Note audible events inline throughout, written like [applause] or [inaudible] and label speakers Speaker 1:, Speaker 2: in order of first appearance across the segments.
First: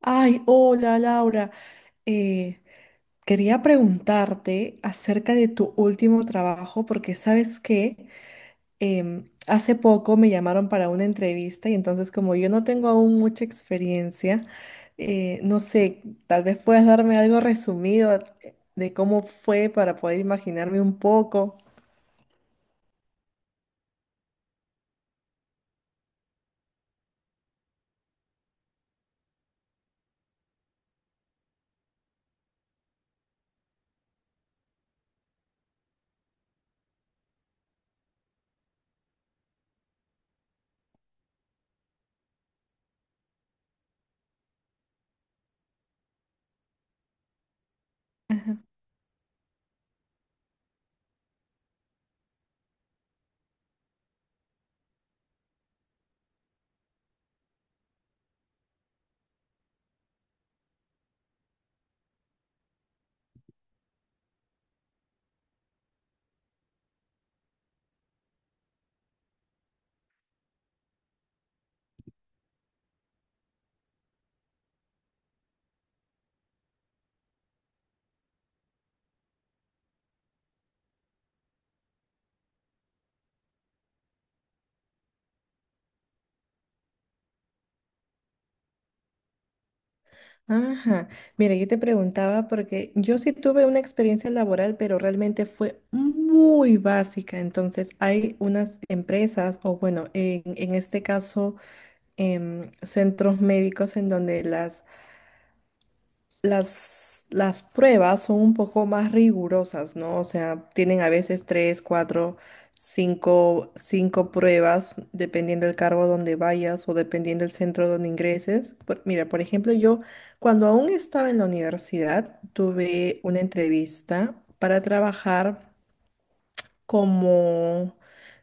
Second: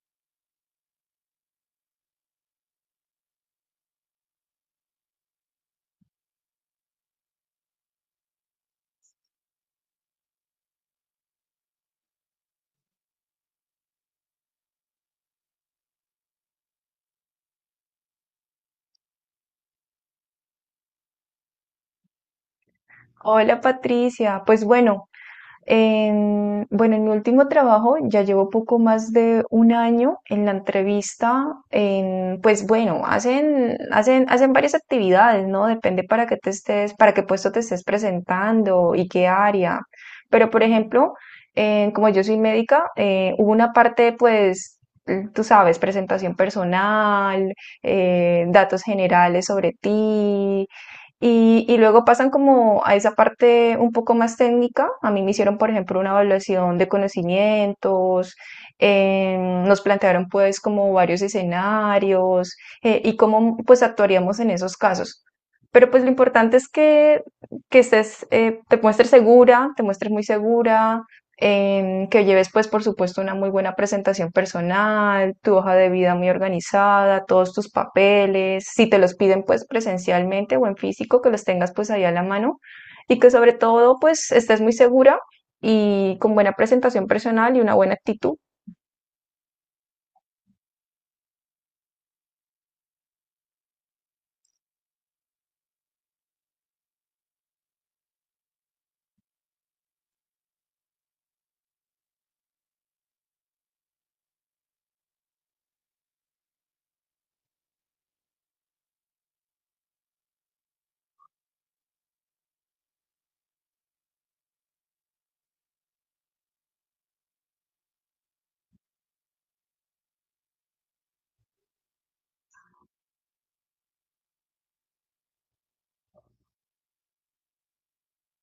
Speaker 1: Ay, hola Laura. Eh, Quería preguntarte acerca de tu último trabajo porque sabes que hace poco me llamaron para una entrevista y entonces como yo no tengo aún mucha experiencia, no sé, tal vez puedas darme algo resumido de cómo fue para poder imaginarme un poco.
Speaker 2: Hola Patricia, pues bueno, en mi último trabajo ya llevo poco más de un año en la entrevista, pues bueno, hacen varias actividades, ¿no? Depende para qué puesto te estés presentando y qué área. Pero por ejemplo, como yo soy médica, hubo una parte, pues, tú sabes, presentación personal, datos generales sobre ti y luego pasan como a esa parte un poco más técnica. A mí me hicieron, por ejemplo, una evaluación de conocimientos. Nos plantearon pues como varios escenarios y cómo pues actuaríamos en esos casos. Pero pues lo importante es que estés, te muestres segura, te muestres muy segura, que lleves pues por supuesto una muy buena presentación personal, tu hoja de vida muy organizada, todos tus papeles, si te los piden pues presencialmente o en físico, que los tengas pues ahí a la mano y que sobre todo pues estés muy segura y con buena presentación personal y una buena actitud.
Speaker 1: Ajá, mira, yo te preguntaba porque yo sí tuve una experiencia laboral, pero realmente fue muy básica. Entonces, hay unas empresas, o bueno, en este caso, centros médicos en donde las pruebas son un poco más rigurosas, ¿no? O sea, tienen a veces tres, cuatro, cinco pruebas, dependiendo del cargo donde vayas o dependiendo del centro donde ingreses. Mira, por ejemplo, yo cuando aún estaba en la universidad, tuve una entrevista para trabajar como,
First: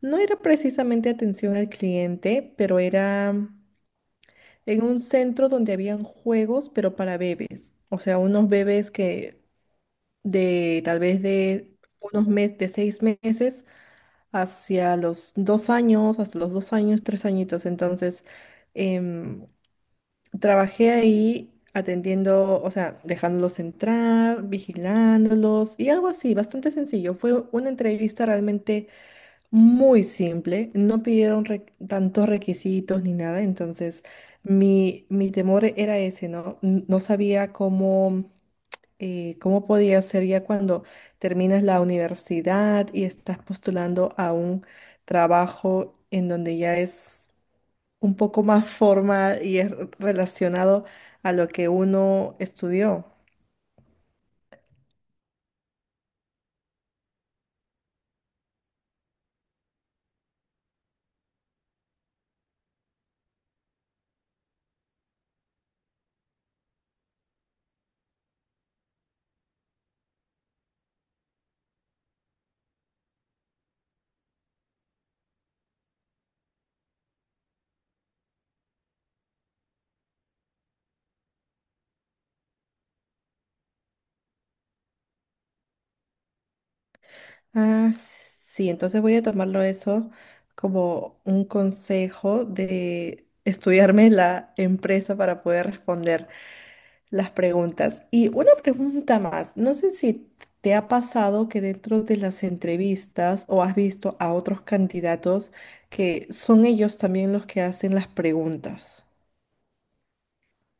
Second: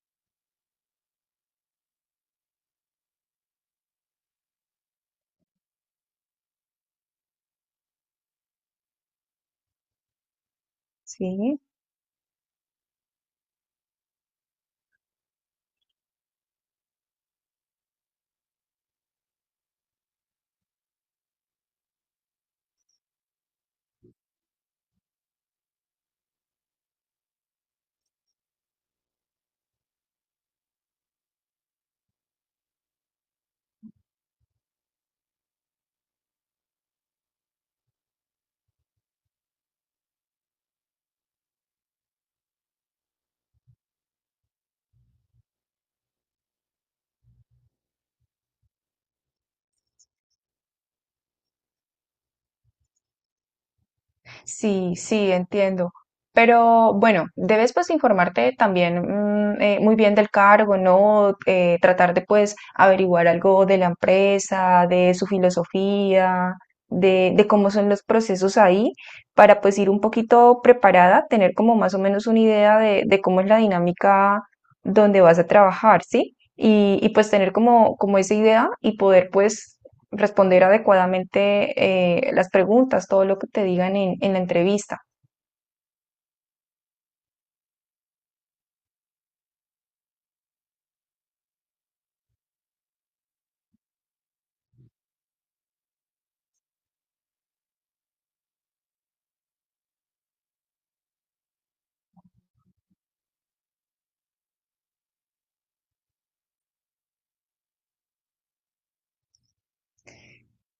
Speaker 1: no era precisamente atención al cliente, pero era en un centro donde habían juegos, pero para bebés. O sea, unos bebés que de tal vez
Speaker 2: Sí.
Speaker 1: de unos meses, de 6 meses hacia los 2 años, hasta los 2 años, 3 añitos. Entonces, em, trabajé ahí atendiendo, o sea, dejándolos entrar, vigilándolos y algo así, bastante sencillo. Fue una entrevista realmente muy simple, no pidieron tantos requisitos ni nada, entonces mi temor era ese, ¿no? No sabía cómo ¿cómo podía ser ya cuando terminas la universidad y estás postulando a un trabajo en donde ya es un poco más formal y es relacionado a lo que uno estudió?
Speaker 2: Sí, sí, entiendo. Pero bueno, debes pues informarte también muy bien del cargo, ¿no? Tratar de pues averiguar algo de la empresa, de su filosofía, de cómo son los procesos ahí, para pues ir un poquito preparada, tener como más o menos una idea de cómo es la dinámica donde vas a trabajar, ¿sí? Y pues tener como, como esa idea y poder pues responder adecuadamente las preguntas, todo lo que te digan en la entrevista.
Speaker 1: Ah, sí, entonces voy a tomarlo eso como un consejo de estudiarme la empresa para poder responder las preguntas. Y una pregunta más, no sé si te ha pasado que dentro de las entrevistas o has visto a otros candidatos que son ellos también los que hacen las preguntas.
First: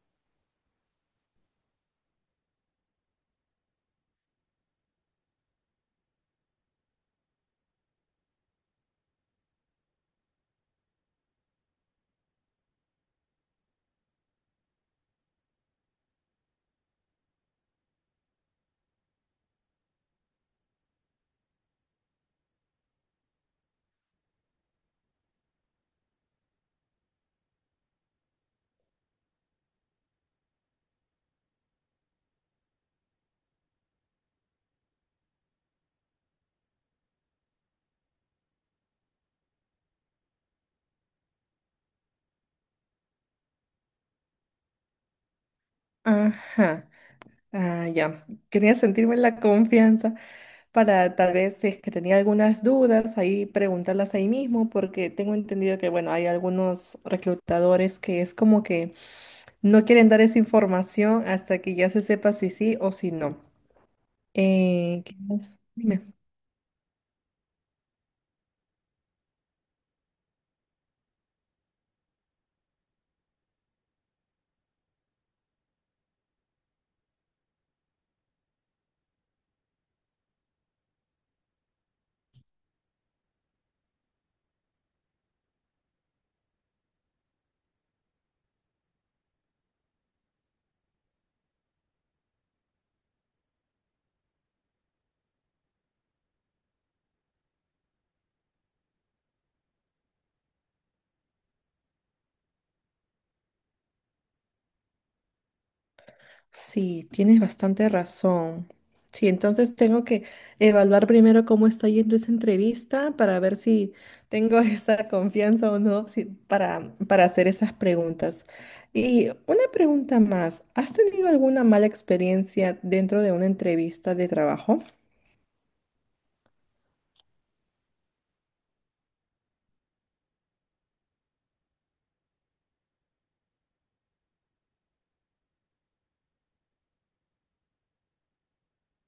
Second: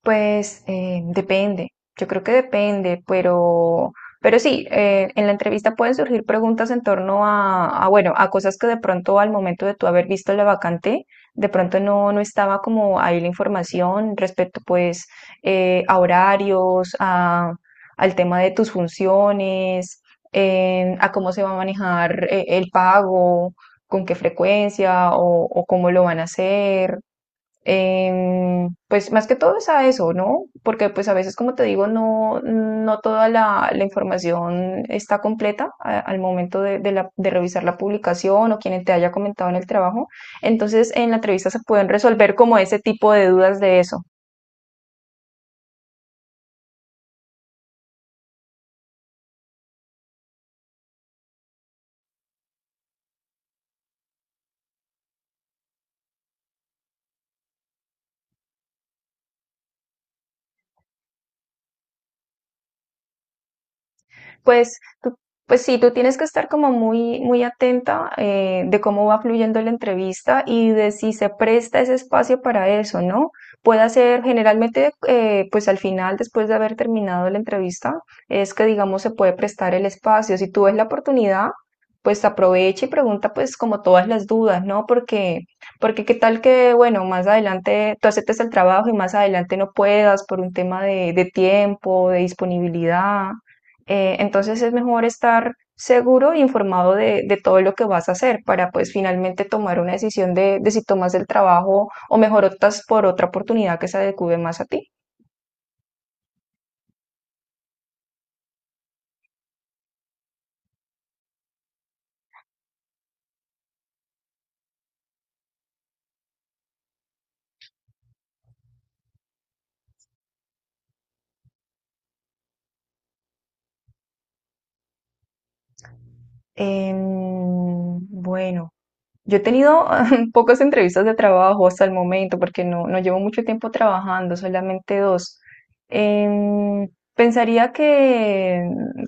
Speaker 2: Pues depende, yo creo que depende, pero sí, en la entrevista pueden surgir preguntas en torno bueno, a cosas que de pronto al momento de tú haber visto la vacante, de pronto no, no estaba como ahí la información respecto pues a horarios, a, al tema de tus funciones, a cómo se va a manejar el pago, con qué frecuencia o cómo lo van a hacer. Pues más que todo es a eso, ¿no? Porque pues a veces, como te digo, no, no toda la información está completa al momento de revisar la publicación o quien te haya comentado en el trabajo. Entonces, en la entrevista se pueden resolver como ese tipo de dudas de eso.
Speaker 1: Ajá. Ah, ya. Quería sentirme en la confianza para tal vez si es que tenía algunas dudas, ahí preguntarlas ahí mismo, porque tengo entendido que, bueno, hay algunos reclutadores que es como que no quieren dar esa información hasta que ya se sepa si sí o si no.
Speaker 2: Pues,
Speaker 1: ¿Qué
Speaker 2: tú,
Speaker 1: más?
Speaker 2: pues sí, tú
Speaker 1: Dime.
Speaker 2: tienes que estar como muy, muy atenta de cómo va fluyendo la entrevista y de si se presta ese espacio para eso, ¿no? Puede ser generalmente, pues al final, después de haber terminado la entrevista, es que digamos se puede prestar el espacio. Si tú ves la oportunidad, pues aprovecha y pregunta pues como todas las dudas, ¿no? Porque, porque qué tal que, bueno, más adelante tú aceptes el trabajo y más adelante no puedas por un tema de tiempo, de disponibilidad. Entonces es mejor estar seguro e informado de todo lo que vas a hacer para pues finalmente tomar una decisión de si tomas el trabajo o mejor optas por otra oportunidad que se adecue más a ti.
Speaker 1: Sí, tienes bastante razón. Sí, entonces tengo que evaluar primero cómo está yendo esa entrevista para ver si tengo [laughs] esa confianza o no para hacer esas preguntas. Y una pregunta más, ¿has tenido alguna mala experiencia dentro de una entrevista de trabajo?
Speaker 2: Em, bueno. Yo he tenido [laughs] pocas entrevistas de trabajo hasta el momento porque no, no llevo mucho tiempo trabajando, solamente dos. Em, Pensaría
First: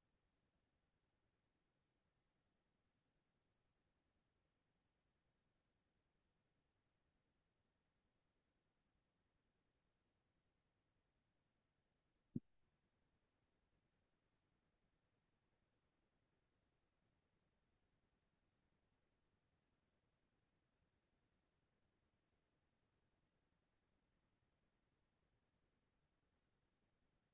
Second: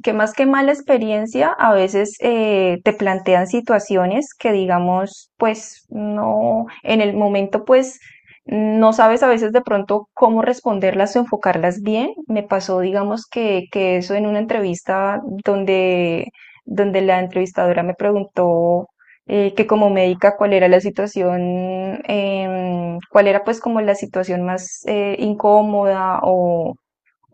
Speaker 2: que más que mala experiencia, a veces te plantean situaciones que digamos, pues no, en el momento pues no sabes a veces de pronto cómo responderlas o enfocarlas bien. Me pasó digamos que eso en una entrevista donde la entrevistadora me preguntó que como médica cuál era la situación, cuál era pues como la situación más incómoda o,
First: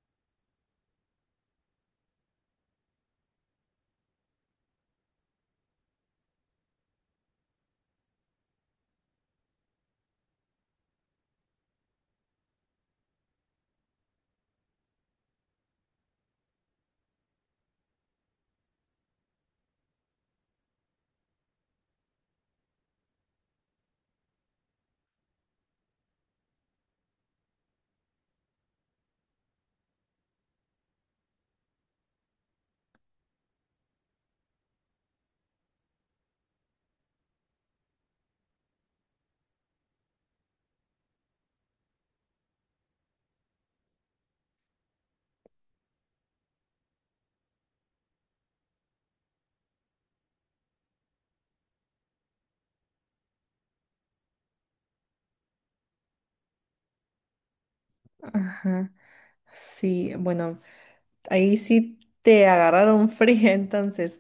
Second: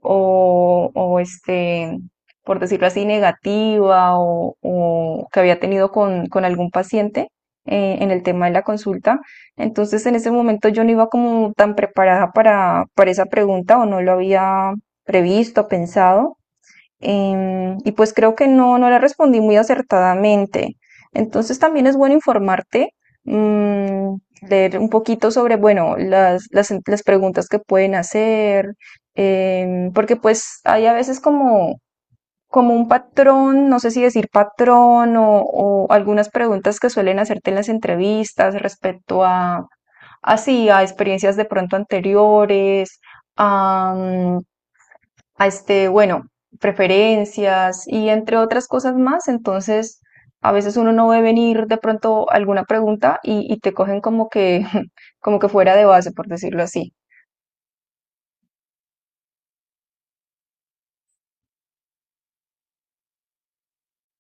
Speaker 2: o, o, este, por decirlo así, negativa o que había tenido con algún paciente en el tema de la consulta. Entonces en ese momento yo no iba como tan preparada para esa pregunta o no lo había previsto, pensado. Y pues creo que no, no le respondí muy acertadamente. Entonces también es bueno informarte, mm, leer un poquito sobre, bueno, las preguntas que pueden hacer, porque pues hay a veces como, como un patrón, no sé si decir patrón o algunas preguntas que suelen hacerte en las entrevistas respecto a, así, a experiencias de pronto anteriores. A, bueno, preferencias y entre otras cosas más. Entonces, a veces uno no ve venir de pronto alguna pregunta y te cogen como que, [laughs] como que fuera de base, por decirlo así.
Speaker 1: Ajá. Sí, bueno, ahí sí te agarraron [laughs] fría entonces.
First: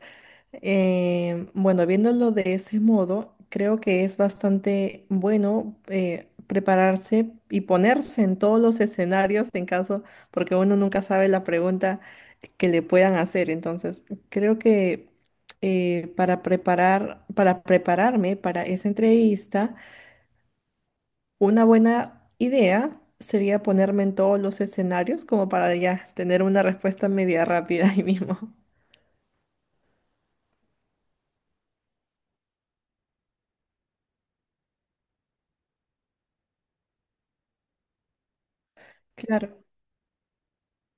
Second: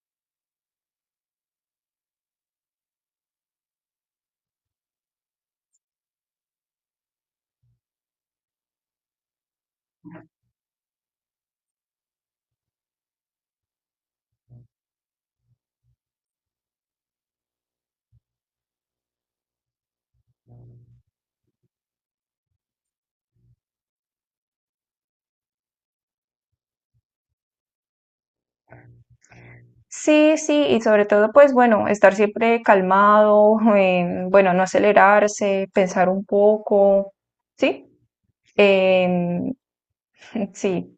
Speaker 1: Bueno, viéndolo de ese modo, creo que es bastante bueno prepararse y ponerse en todos los escenarios en caso, porque uno nunca sabe la pregunta que le puedan hacer. Entonces, creo que para prepararme para esa entrevista, una buena idea sería ponerme en todos los escenarios como para ya tener una respuesta media rápida ahí mismo. [laughs]
Speaker 2: Sí, sí, y sobre todo, pues bueno, estar siempre calmado, [laughs] bueno, no acelerarse, pensar un poco, ¿sí? Em,
Speaker 1: Claro.
Speaker 2: [laughs] sí.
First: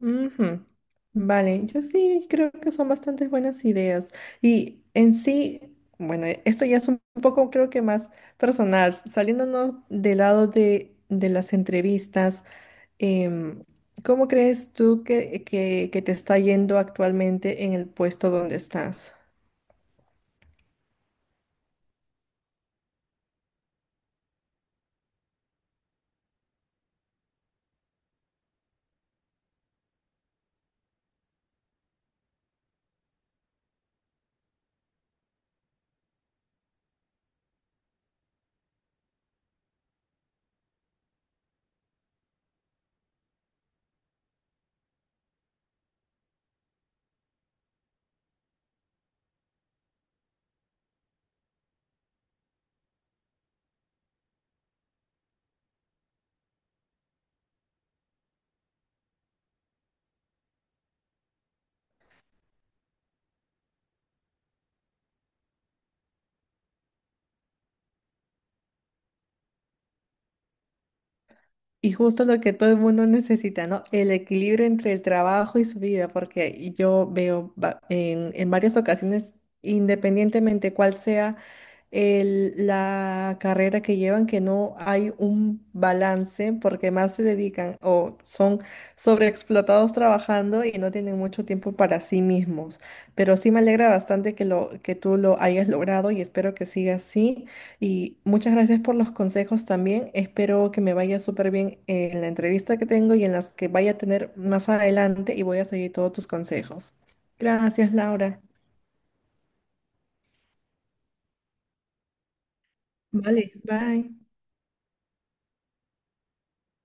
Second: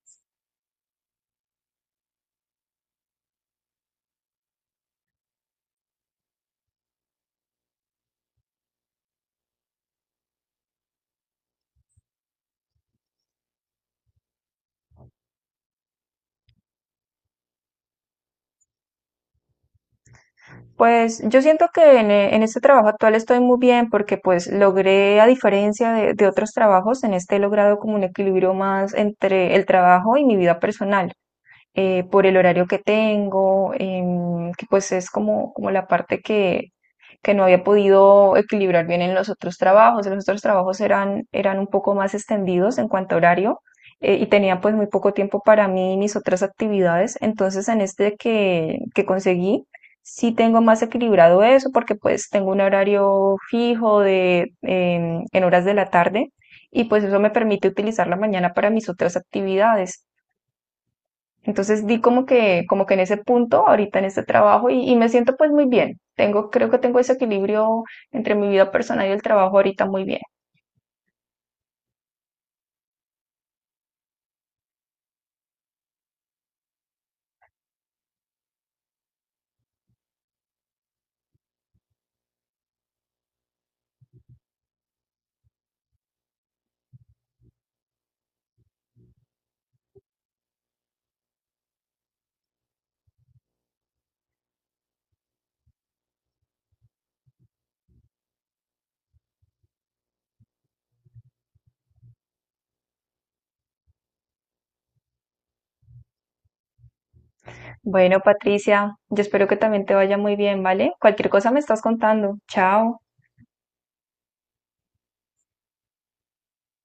Speaker 1: Ujú. Vale, yo sí creo que son bastantes buenas ideas. Y en sí, bueno, esto ya es un poco creo que más personal, saliéndonos del lado de las entrevistas, em, ¿cómo crees tú que te está yendo actualmente en el puesto donde estás?
Speaker 2: Pues yo siento en este trabajo actual estoy muy bien porque pues logré, a diferencia de otros trabajos, en este he logrado como un equilibrio más entre el trabajo y mi vida personal por el horario que tengo, que pues es como, como la parte que no había podido equilibrar bien en los otros trabajos. Los otros trabajos eran un poco más extendidos en cuanto a horario y tenía pues muy poco tiempo para mí y mis otras actividades. Entonces en este que conseguí, sí tengo más equilibrado eso porque pues tengo un horario fijo de, en horas de la tarde y pues eso me permite utilizar la mañana para mis otras actividades. Entonces di como que en ese punto, ahorita en este trabajo, y me siento pues muy bien. Tengo, creo que tengo ese equilibrio entre mi vida personal y el trabajo ahorita muy bien.
Speaker 1: Y justo lo que todo el mundo [laughs] necesita, ¿no? El equilibrio entre el trabajo y su vida, porque yo veo en varias ocasiones, independientemente cuál sea la carrera que llevan, que no hay un balance porque más se dedican o son sobreexplotados trabajando y no tienen mucho tiempo para sí mismos. Pero sí me alegra bastante que lo que tú lo hayas logrado y espero que siga así. Y muchas gracias por los consejos también. Espero que me vaya súper bien en la entrevista que tengo y en las que vaya a tener más adelante y voy a seguir todos tus consejos. Gracias,
Speaker 2: Bueno,
Speaker 1: Laura.
Speaker 2: Patricia, yo espero que también te vaya muy bien, ¿vale? Cualquier cosa me estás contando. Chao.
Speaker 1: Vale, bye.